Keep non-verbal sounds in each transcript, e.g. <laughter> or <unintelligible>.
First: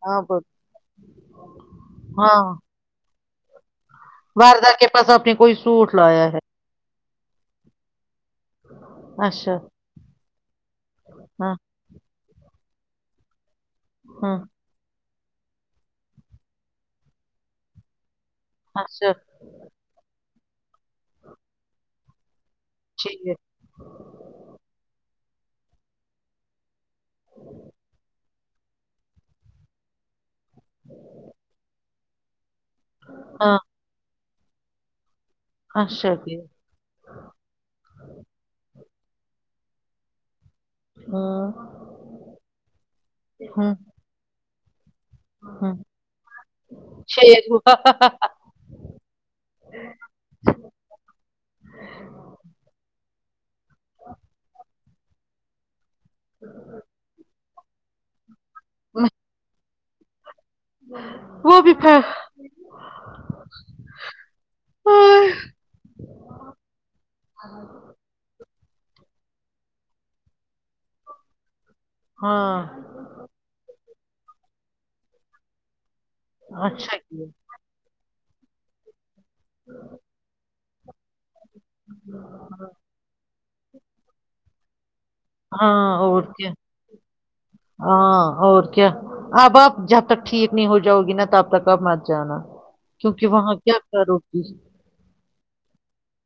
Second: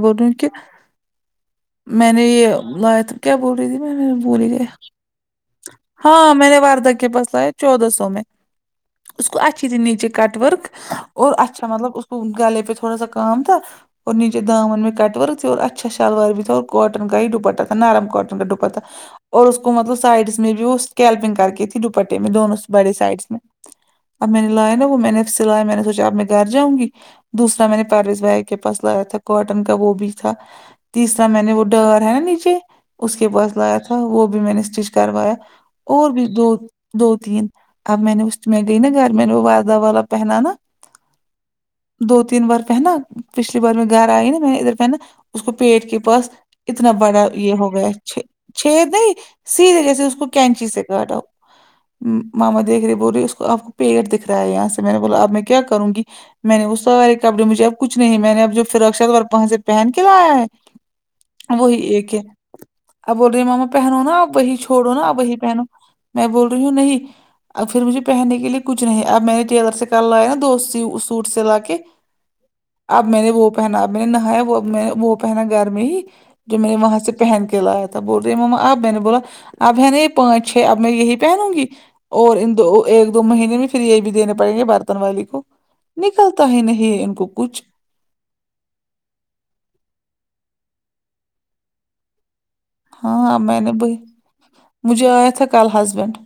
بول رہی ہ کہ میں نے یہ لایا تھا کیا بول رہی تھی میں نے باردار کے پاس اپنی ہاں میں نے واردک کے پس آئے چودہ سو میں اس کو اچھا اچھی تھی نیچے کٹ ورک اور ہاں اچھا مطلب گھرے پ تھوڑا سام تو ہاں امون میں کٹ ورک اور اچھا شلار بھی اور کاٹن کایئی ڈپا نرم کاٹن کائے ڈپہ ت تھا اچھا اور اس کو مطلب سائڈس میں بھی وہ اسکیلپنگ کر کے تھی دوپٹے میں دونوں بڑے ٹھیک سائڈس ہے میں <unintelligible> اب میں نے لایا نا وہ میں نے اب سلایا میں نے سوچاب میں گھر جاں گی <unintelligible> دوسر میں نے پارس بھائی کے پا لایا تھا کاٹن کا وہ بھی تھا تیسرا میں نے وہ ڈر ہے نا نیچے اس کے پاس ہاں لایا وہ بھی میں نے اس چیز کروایا اور اچھا بھی ٹھیک دو <unintelligible> دو تین اب میں نے اس میں گئی نا گھر میں نے وہ ودہ والا پہناان نا ہاں دو تین بار پہنا پچھلی ہوں بار میں گھر آئی نا میں ادھر پہنا اس کو ہوں پیٹ کے پاس اتنا بڑا یہ ہو گیا چھ اچھے چھید د سیدھے جیسے اس کو کینچی سے کاٹا محمد دری بول رہی اس کو آپ کو پیڑ دکھ رہا ہے یہاں سے میں نے بولا اب میں کیا کروں گی میں نے وہ سارے کپڑے مجھے اب کچھ نہیں ہے میں نے اب جو فراک شرار وہاں سے پہن کے لایا ہے وہ بھی وہی پ ایک ہے اب بول رہی ماما پہنو نا آپ وہی چھوڑو نا اپ وہی پہنو میں بول رہی ہوں نہیں اب پھر مجھے پہننے کے لیے کچھ نہیں اب میں نے ٹیلر سے کل لایا نا دو سوٹ سے لا کے ہاں <unintelligible> اب میں نے وہ پہنا اب میں نے نہایا وہ نے وہ پہنا گھر میں ہی جو میں نے اچھا وہاں سے کیا پہن کے <unintelligible> کلایا تھا بول رہی ماما اب میں نے بولا اب ہے نا یہ پانچ چھ اب میں یہی <unintelligible> پہنوں گی اور ان دو ایک دو مہینے میں فھر یہ بھی دینے پڑیں گے برتن والی ہاں <unintelligible> اور کیا نکلتا ہی نہیں ان کو کچھ <unintelligible> ہاں اور کیا آب آپ جب تک ٹھیک نہیں ہو جؤ گی نا تب تک آپ مت جانا کیونکہ ہاں وہاں میں نے کیا ب کرو گی مجھے آیا تھا کل ہسبینڈ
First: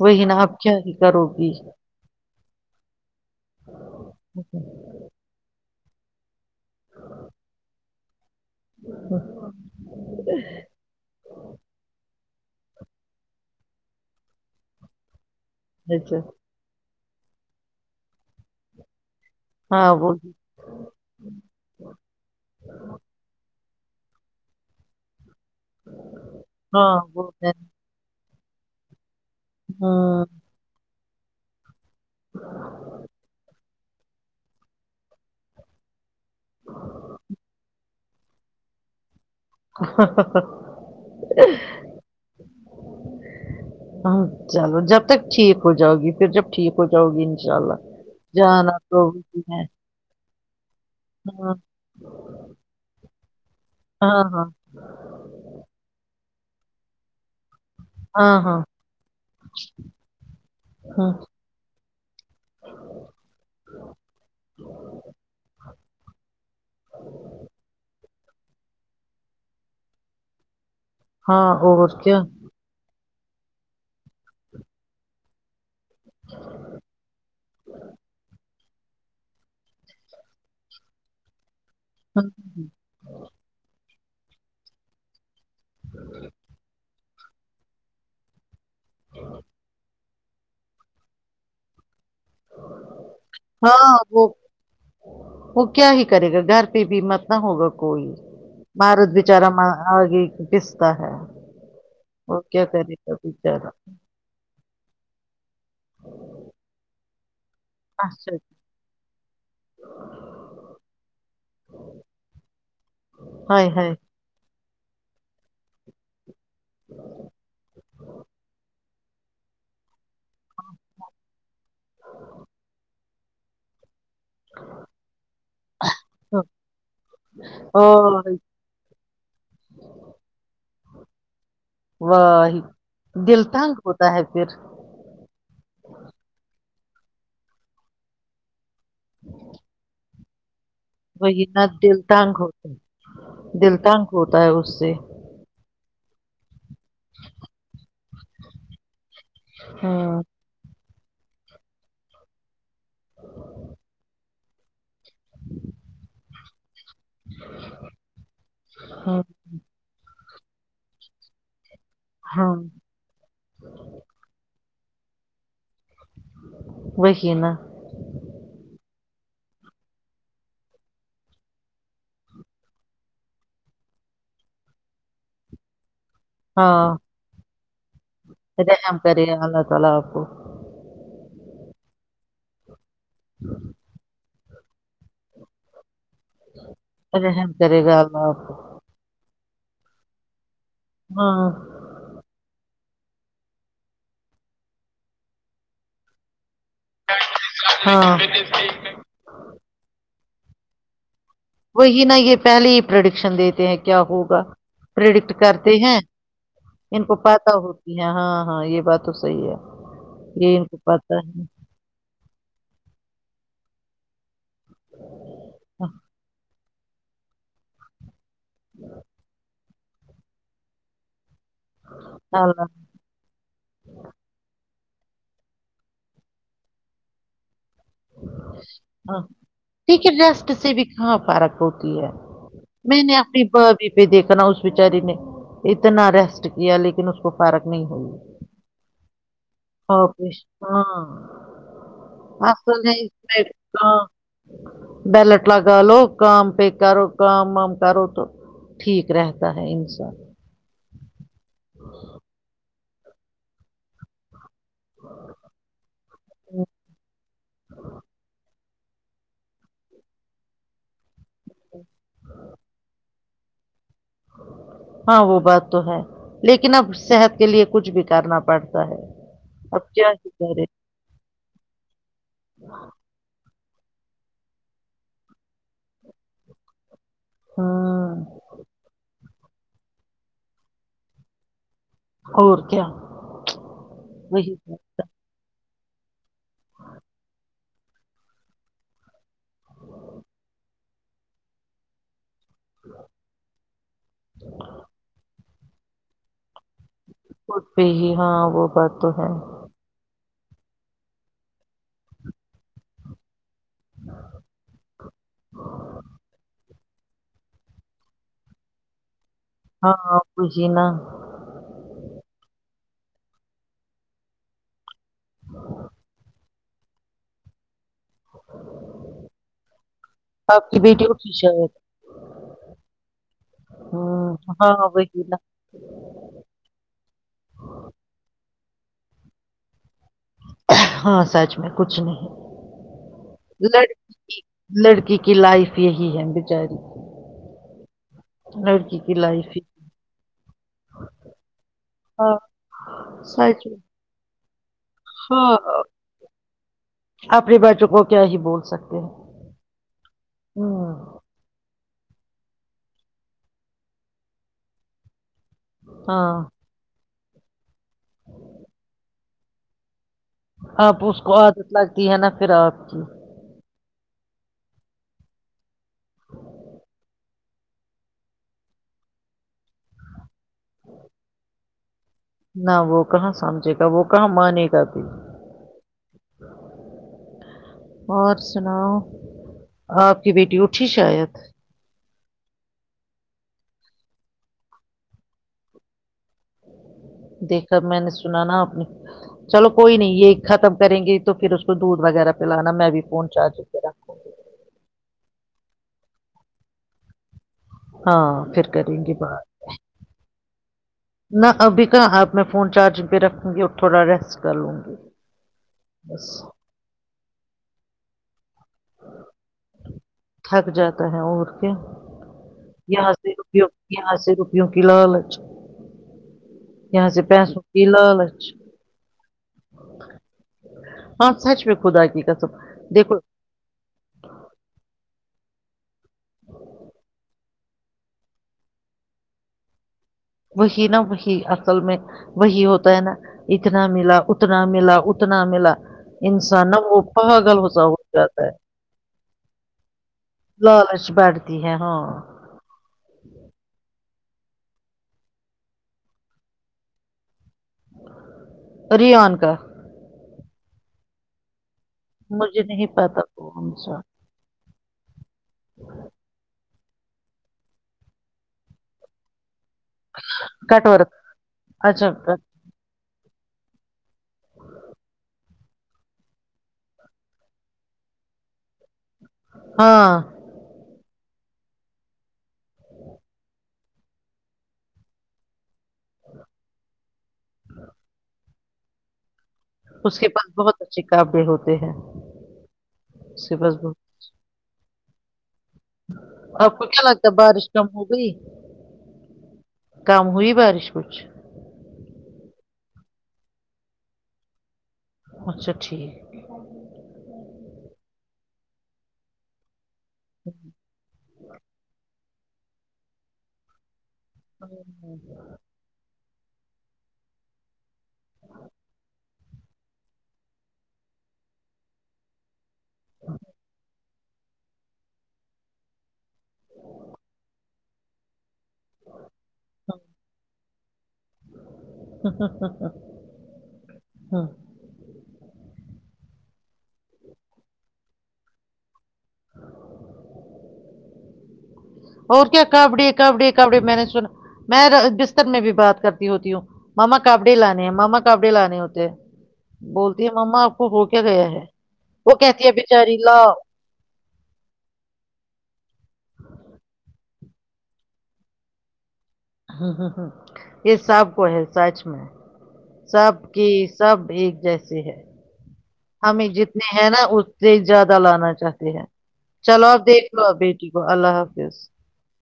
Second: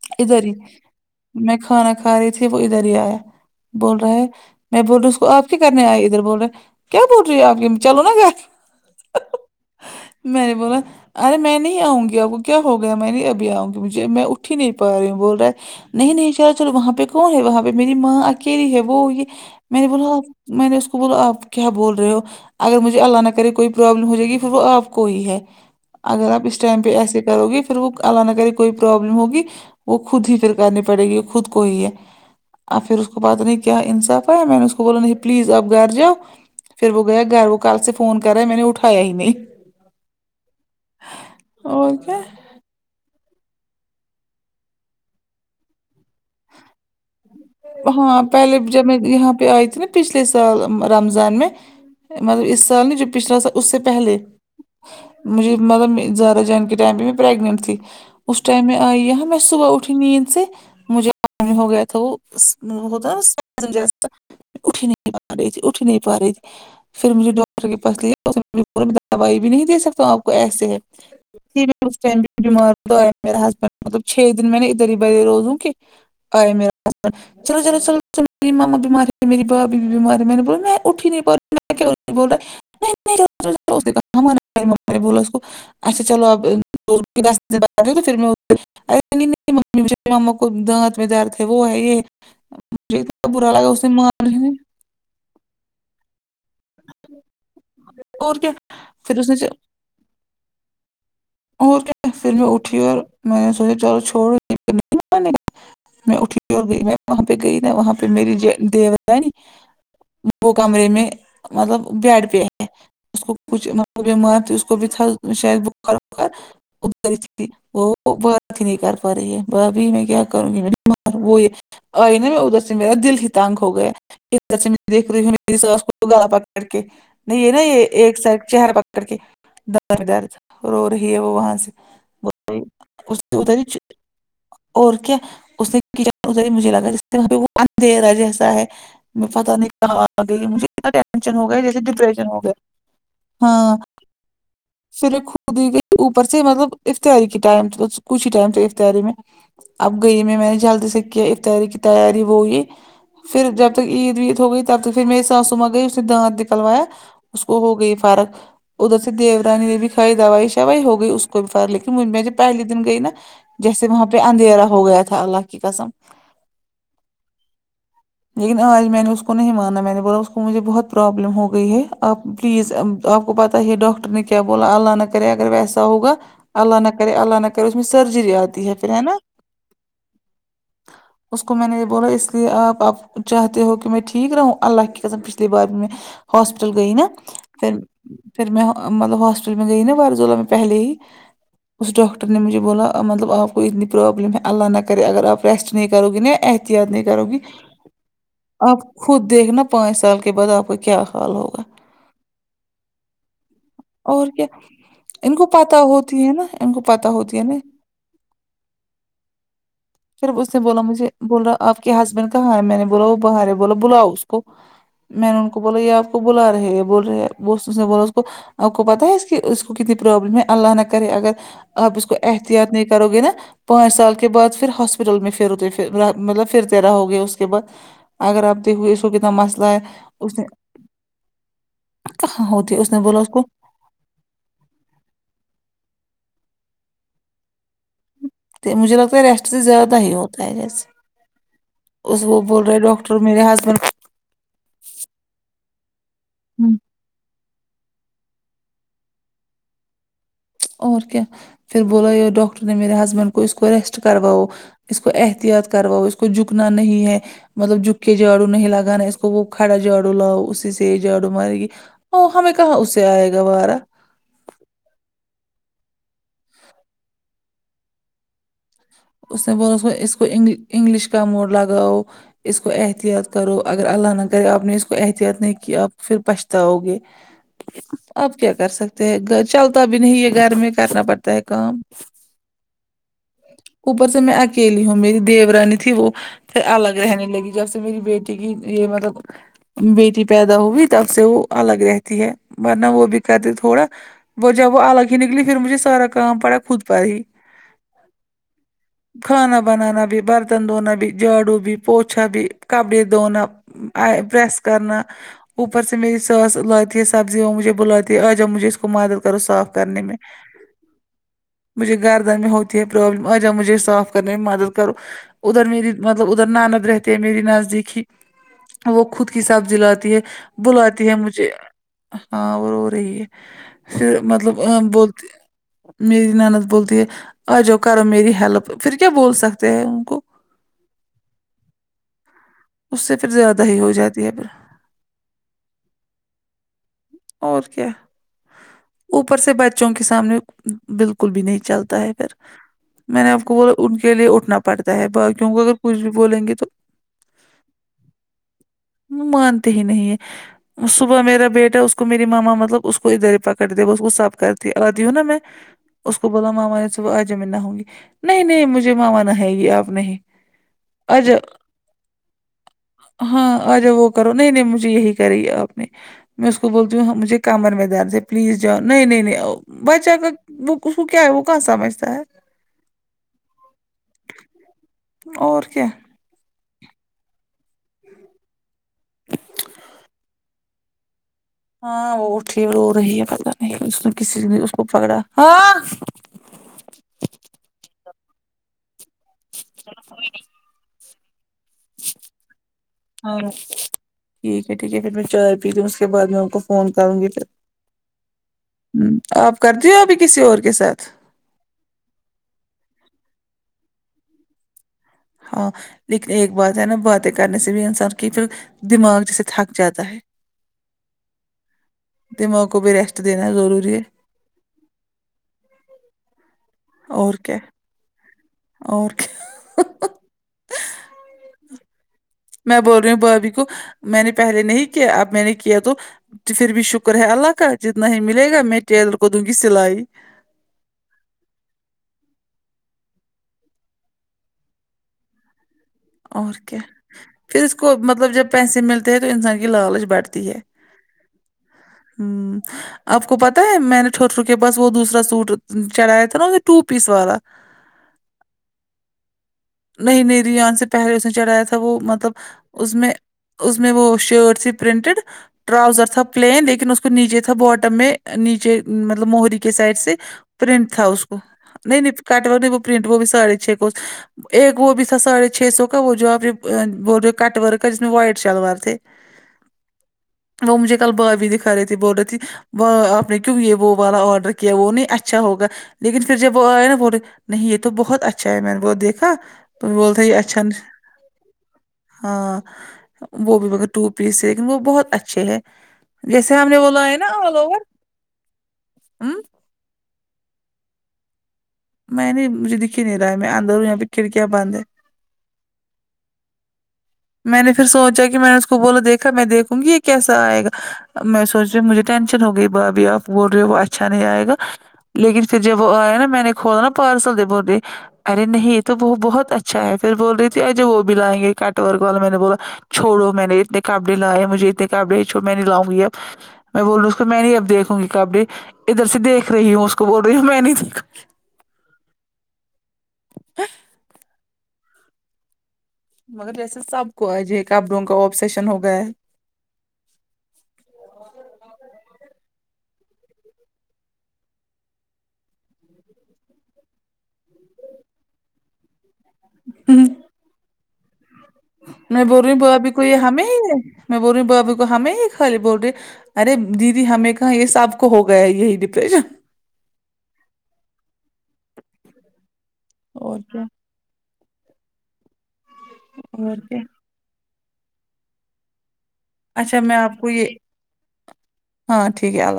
وہی نا ادھر ہی آپ کیا کرو گی میں کھانا ھا رہی تھی وہ ادھر ہی آیا بول رہا ہے میں بول رہ ہوں اس کو آپ کرنے آئے ادھر بول رہے کیا بول رہی ہے آپ کی چلو نا گھر ا <unintelligible> میں نے بولا ارے میں نہیں آؤں گی اپ کو کیا ہو گیا میں نہیں ابھی آؤں گ مجھے میں اٹھ ہی نہیں پا رہی ہوں بول رہا نہیں اچھا نہیں چارا چلو وہاں پہ کون ہے وہاں پہ میری ماں اکیلی ہے وہ یہ میں نے ہاں وہ بولا میں نے اس کو بولا آپ کیا بول رہے ہو اگر مجھے اللہ نہ کرے کوئی پروابلم ہو جائے گی پھر وہ آپ کوئی ہے اگر آپ اس ٹائم ہاں پہ ایسے وہ کرو ہے گے پھر وہ ال نہ کری کوئی پروابلم ہوگی وہ خود ہی ہاں پھر کرنی پڑے گی خود کو ہی ہے اب پھر اس کو بات نہیں کیا انصاف ہے میں نے اس کو بول پلیز آپ گھر جؤ پھر وہ گیا گھر وہ کل سے فون کر رہا ہے میں نے اٹھایا ہی نہیں اور کیا ہ ہاں چلو جب تک ٹھیک ہو جاؤ گی پھر جب ٹھیک ہو جاؤ گی ان شاء اللہ ہاں پہلے جان جب میں آپگ یہاں پہ آئی تھی نا پچھلے سال رمضان میں مطلب اس سال نے جو پچھلا سال اس سے پہلے ہاں ہاں مجھے مطلب زیادہ جان کے ٹائم پہ میں پریگنٹ تھی ہاں اس ہاں ٹائم میں آئیاں میں صبح اٹھی نیند سے ہاں مجھے ہو گیا تھا وہ ہوتا ناس اٹھی نہیں پا رہی تھی اٹھی نہیں پا رہی تھی پھر مجھے ڈاکٹر کے پاس لیا دوائی بھی نہیں دے سکتا ہوں آپ کو ایسے ہے ہاں بھی اور اس کیا ٹائم بھی بیمار تو آئے میرا ہسبینڈ مطلب چھ دن میں نے ادھر ہی بھرے روزوں کہ آئے میرا چلو چلو چلو میری ماما بیماری میری باب بھی بیماراری ہے میں نے بول میں اٹھی نہیں پ رہ اچھا چلو آپ رتے باہ توھر میں اے مے ماما کو دانت میں در وہ ہے یہ مجھے اتنا برا لگا اس نے ہاں وہ منگان وہ کیا ہی کرے گا گھر پہ بھی مت نہ ہوگا کوئی اور کیا مارت پھر اس نے بیچارا گی قستا ہے اور کیا پھر وہ میں کیا اٹھی کرے اور گا میں نے بیچارہ سوچا چل چھوڑ میں اٹھی اور گئی وہاں پہ گئی ن وہاں پہ اچھا میری دیوتا ہے وہ کمرے میں مطلب بیڈ پہ ہے اس کو کچھ ہائے م ہائے بیمار اس کو بھی تھا شاید بار ا تھی وہ ب تھی نہیں کر پی ببھی میں کیا کروں گی میں وہ آئی نا ادھر سے میرا دل ہی تانگ ہو گیا ھر سے دیکھ میری سس کو گا پکڑ کے نہیں یہ نا یہ ایک اور سائڈ چہر پک کر کے درد درد رو رہی ہے وہ وہاں سے وہی اس نے ادھر ہی دلٹھانگ ہوتا ہے پھر اور کیا اس نے کچ مجھے لگا ج وہ دے رہا ہے جیسا ہے میں پتہ نہیں کہ آ گئی مجھے اتنا وہ ٹینشن ہو گیا نہ جیسے دل ڈپریشن تانگ ہو گیا ہوتا ہے دل تانگ ہوتا ہے اس سے صرف خود ہی کے اوپر سے مطلب افطاری کی ٹائم کچھ ہی ٹائم تھاے افطاری میں اب ہاں گئی میں میں نے جلدی سے کیا کی تیاری وہی پھر جب تک عید وید ہو گئی تب تک پھر میری ساسو میں آ گئی اس نے دانت نکلوایا اس کو ہو گئی فارک ادھر سے ہاں دیو رانی نے بھی کھائی دوائی شائی ہو گئی اس کو کوئی فرق لیکن مجھ میں جو ہاں پہلے دن گئی نا جیسے وہاں پہ اندھیرا ہو گیا تھا اللہ کی قسم وہقینہ لیکن آج میں نے اس کو نہیں مانا میں نے بولا اس کو مجھے بہت پرابلم ہو گئی ہے آپ پلیز تو آپ کو پتہ ہی ڈاکٹر نے کیا بولا اللہ نہ کرے اگر ویسا ہوگا اللہ نہ ہاں کرے اللہ نہ کرے اس میں سرجری آتی ہے پھر رحم ہے نا کرے گا اللہ تعالی آپ کو اس کو میں نے یہ بولا اس لیے آپپ چاہتے ہو کہ میں ٹھیک رہوں اللہ کی پچھلی بار بھی ہاسپٹل گئی نا رحم پھر کرے گا اللہ آپ پھر کو مطلباسپٹل میں گئی نا برزوللہ میں پہلے ہی ہاں اس ڈاکٹر نے مجھے بولا مطلب آپ کو اتنی پرابلم ہے اللہ نہ کرے اگر آپ ریسٹ نہیں کرو گے ن یاد نہیں کرو گی ہاں آپ خود دیکھناا پانچ سال کے بعد آپ کا کیا حال ہوگا وہی نہ یہ پہلے ہی پروڈکشن دیتے ہیں اور کیا پرڈکٹ ان کو کرتے پتہ ہیں ہوتی ہے نا ان پتہ کو ہوتی ہے نا پتاہ ہوتی ہے ہاں ہاں یہ بات تو صحیح ہے پھر اس یہ نے ان کو بولا مجھے پتہ بول ہے رہا آپ کے ہسبینڈ کہاں ہے میں نے بولا وہ باہر ہے بولا بلاؤ اس میں نے ان کو بولا یہ آپ کو بلا رہے ہے بول رہے ب نے بولا آپ کو پتا ہے اس کی اس کو کتنی پروابلم ہے اللہ نہ کرے اگر آپ اس کو اللہ احتیاط نہیں کرو گے نا پانچ سال کے بعد پھر ہاسپٹل میں پھر ہوتے مطلب پھرتے رہو گے اس کے بعد اگر آبتے ہوئے اس کو ہاں کتنا مسئلہ ہے دیکھیے اس ریسٹ سے بھی کہاں فرق ہوتی ہے کہاں ہوتی میں نے بولا اس کو اپنی پہ دیکھنا اس بچاری نے اتنا ریسٹ کیا لیکن اس کو فارک نہیں ہوئی مجھے لگتا ہے ریسٹ سے زیادہ ہی ہوتا آپریش- ہے جیسے ہاں اس بول رہے اصل ہے اس ڈاکٹر میرے میں ہسبینڈ ہاں بیلٹ لگا لو کام پے ہوں کرو کام وم کرو تو ٹھیک رہتا ہے انسان اور کیا پھر بولا ی ڈاکٹر نے میرے ہسبینڈ کو اس کو ریسٹ کرواؤ اس کو احتیاط کرواؤ اس کو جھکنا نہیں ہے مطلب جھک کے جھاڑو نہیں لگانا اس کو اس کو وہ کھڑا جھاڑو لاؤ اسی سے جاڑو مارے گی او ہمیں کہاں اس سے آئے گا وارہ ہاں وہ بات تو ہے لیکن اب صحت کے لیے کچھ بھی کرنا پڑتا ہے اس نے ب اس اب کیا اس کو ہی کرے انگلش کا موڈ لگاؤ اس کو احتیاط کرو اگر اللہ نہہ کرے آپ نے اس کو احتیاط نہیں کیا آپ پھر پچھتاؤ گے ہاں اپ کیا کر سکتے ہیں گ چلتا بھی نہیں یہ گھر میں کرنا پڑتا ہے کام اور کیا اوپر سے میں وہی بات اکیلی ہوں ہے۔ میری دیو رانی تھی وہ پھر الگ رہنے لگی جب سے میری بیٹی کی یہ مطلب بیٹی پیدا ہوئی تب سے وہ الگ رہتی ہے ورنہ وہ بھی کرتے تھوڑا وہ جب وہ الگ ہی نکلی پھر مجھے سارا کام پڑا خود پر ہی ک پی ہی ہاں وہ بات تو ہے کھانا بنانا بھی برتن دھونا بھی جھاڑو بھی پوچھا بھی کپڑے دھونا پریس کرنا اوپر سے میری ساس لاتی ہے سبزیا وہ مجھے بلاتی آجب مجھے اس کو مدد کرو صاف کرنے میں ہاں وہی نا مجھے گھردن میں ہوتی ہے پرابلم آ جاؤ مجھے صاف کرنے میں مدد کرو ادھر میری مطلب اد ادھر ناند رہتے ہیں میری نزدیکی وہ خود کی سبزی لاتی ہے آپ کی بیٹی بلاتی ہے اٹھی مجھے شاید ہاں وہ ر رہی ہے پھر ہوں مطلب ہاں وہی بولتے نا میری نند بولتی ہے آ جاؤ کرو میری ہیلپ پھر کیا بول سکتے ہیں ان کو ہاں سچ میں کچھ نہیں اس سے پھر زیادہ ہی ہو جاتی ہے پھر لڑکی کی لائف یہی ہے بچاری اور کیا لڑکی کی اوپر لائف سے ہی بچوں کے سامنے بالکل بھی نہیں چلتا ہے پھر ہاں میں نے آپکو سچ بولا میں ان کے لیے اٹھنا پڑتا ہے باقیوں کو اگر ہاں کچھ بھی بولیں گے تو اپنے بچوں کو کیا ہی بول سکتے ہیں مانتے ہی نہیں ہے ہوں صبح میرا بیٹا اس کو اس کو میری ماما مطلب اس کو ا درے پکڑ دییا اس کو صف کرتی آی ہوں نا میں اس کو ہاں بولا ماما نے صبح آ جم نہ ہوں گی نہیں نہیں مجھے ماماانا ہے گی آپ نہیں آپ اس کو آجا عادت لگتی ہے نا پھر آپ کی ہاں آ جاؤ وہ کرو نہیں نہیں مجھے یہی کری ہے آپ نے میں اس بولتی مجھے کمر میں درد پلیز جاؤ نہیں نہیں نہیں بچہ کا وہ اس کو کیا ہے وہ کہاں سمجھتا ہے نہ وہ کہاں سمجھے گا وہ کہاں مانے گا بھی اور کیا اور سناؤ آپ کی بیٹی اٹھی شاید ہاں وہ ٹ رو رہی ہے پت نہیں اس نے کسی اس کو پکڑا ہاں دیکھا میں نے سنا نا اپنی چلو کوئی نہیں یہ ختم کریں گے تو پھر اس کو دودھ وغیرہ پلانا میں بھی فون ہاں چارج کرا ٹھیک ہے ٹھیک ہے پھر میں چائے پیتی ہوں اس کے بعد میں ان کو فون کروں گی پھر ہاں پھر کریں گی بات کر د ہو ابھی کسی اور کے ساتھ نہ ابھی کہاں آپ میں فون چارجنگ پہ رکھوں گی اور تھوڑا ریسٹ کر لوں گی ہاں بس لیکن ایک بات ہے نا باتیں کرنے سے بھی انسان کی پھر دماغ جیسے تھک جاتا ہے تھک جاتا ہے اور کیا دماغ کو بھی یہاں ریسٹ سے دینا رپ ضروری ہے یہاں سے روپیوں کی لالچ یہاں سے اور کیا پیسوں کی لالچ اور کیا ہاں سچ میں خدا کی کسم میں بول رہی دیکھو ہوں بھابھی کو میں نے پہلے نہیں کیا اب میں نے کیا تو تو پھر بھی شکر ہے اللہ کا جتنا ہی ملے گا میں ٹیلر کو دوں گی سلائی وہحی نا بی اصل میں وہی ہوتا ہے نا اتنا ملا اتنا ملا اتنا ملا اور انسان نا کیا وہ پاگل پھر ہو اس سا ہو کو مطلب جاتا ہے جب پیسے ملتے ہیں تو انسان کی لالچ بٹھتی لالچ بڑتی ہے ہاں ہمم آپ کو پتاہ ہے میں نے ٹھوٹرو کے پاس وہ دوسرا سوٹ چڑھیا تھا نا اسے ٹو پیس والا ریان کا نہیں نہیں ریان سے پہلے اس نے چڑھایا تھا وہ ملب مطلب مجھے نہیں ا میں پتا ا کون میں سا وہ شرٹ س پرنٹڈ ٹراؤزر تھا پلین لیکن اس کو نیچے تھا باٹم میں نیچے مطلب موہری کے سائڈ پرنٹ تھا کٹورت اس کو نہیں نہیں کٹ و نہیں وہ پرنٹ وہ بھی ساھے چھ کو ایک وہ بھی تھا ساڑھے چھ سو کا وہ جو آپ یہ جو کٹ ورک کا جس میں وائٹ شلوار تھے ہاں وہ مجھے کل بابی دکھا رہی تھی بول رہے تھی آپ نے کیوں یہ وہ والا آرڈر کیا وہ نہیں اچھا ہوگا لیکن پھر جب وہ آئے نا پے نہیں یہ تو بہت اچھا ہے میں نے وہ دیکھا اس بولتا ہے کے یہ پاس اچھا بہت اچھے کپڑے ہوتے ہیں ہاں اس کے وہ بھی پاس مگر بہت ٹوپ پیس لیکن وہ بہت اچھے ہیں جیسے ہم آپ نے کو وہ کیا لائے نا لگتا ہے آل بارش اوور کم ہو گئی کم ہوئی بارش کچھ میں نہیں مجھے دکھ ہی نہیں رہا ہے میں اندر ہوں یہاں پہ کھڑکیا بند ہے اچھا ٹھیک میں نے پھر سوچا کہ میں نے اس کو بولو دیکا میں دیکھوں گی یہ کیسا آئے گا میں سوچ رہی مجھے ٹینشن ہو گئی بھابھی آپ بول رہے ہو اچھا نہیں آئے گا لیکن پھر جب آیا نا میں نے کھولا نا پارسل بول رہی ہے ارے نہیں یہ تو بہت اچھا ہے پھر بول رہی تھی آجے وہ بھی لائیں گے آٹ ور والا میں نے بولا چھوڑو میں نے اتنے کاپڑے لائے مجھے اتنے کاپڑ چو میں نہیں لاؤں گی اب میں بول رہی ہوں اس کو میں نہیں اب دیکھوں گی کپڑی ادھر سے دیکھ رہی ہوں اس کو بول رہی ہوں میں نہیں دیکھ ہاں مگر جیسے سب کو آج کپڑوں کا اب سیشن ہو گیا ہے اور کیا کپڑے کپڑے کپڑے میں نے سنا میں بستر میں بھی بات کرتی ہوتی ہوں ماما کاپڑے لانے ہیں ماما کاپڑے لانے ہوتے ہیں بولتی ہے ماما آپ کو ہو کیا گیا ہے میں وہ بول رہی ہو کہتی ہے بابی کو یہ بیچاری ہمیں لاؤ ہی میں بول رہی ہوں بابی کو ہمیں ہی خالی بول رہی ہے ارے دیدی ہمیں کہاں یہ سب کو ہو گیا ہے یہی ڈپریشن یہ سب کو ہے سچ میں سب اور کیا کی سب ایک جیسے ہے ہمیں اور کیا جتنے ہیں نا زیادہ لانا چاہتے ہیں اچھا چلو میں آپ کو دیکھ لو یہ آپ بیٹی کو اللہ حافظ ہاں ٹھیک ہے اللہ حافظ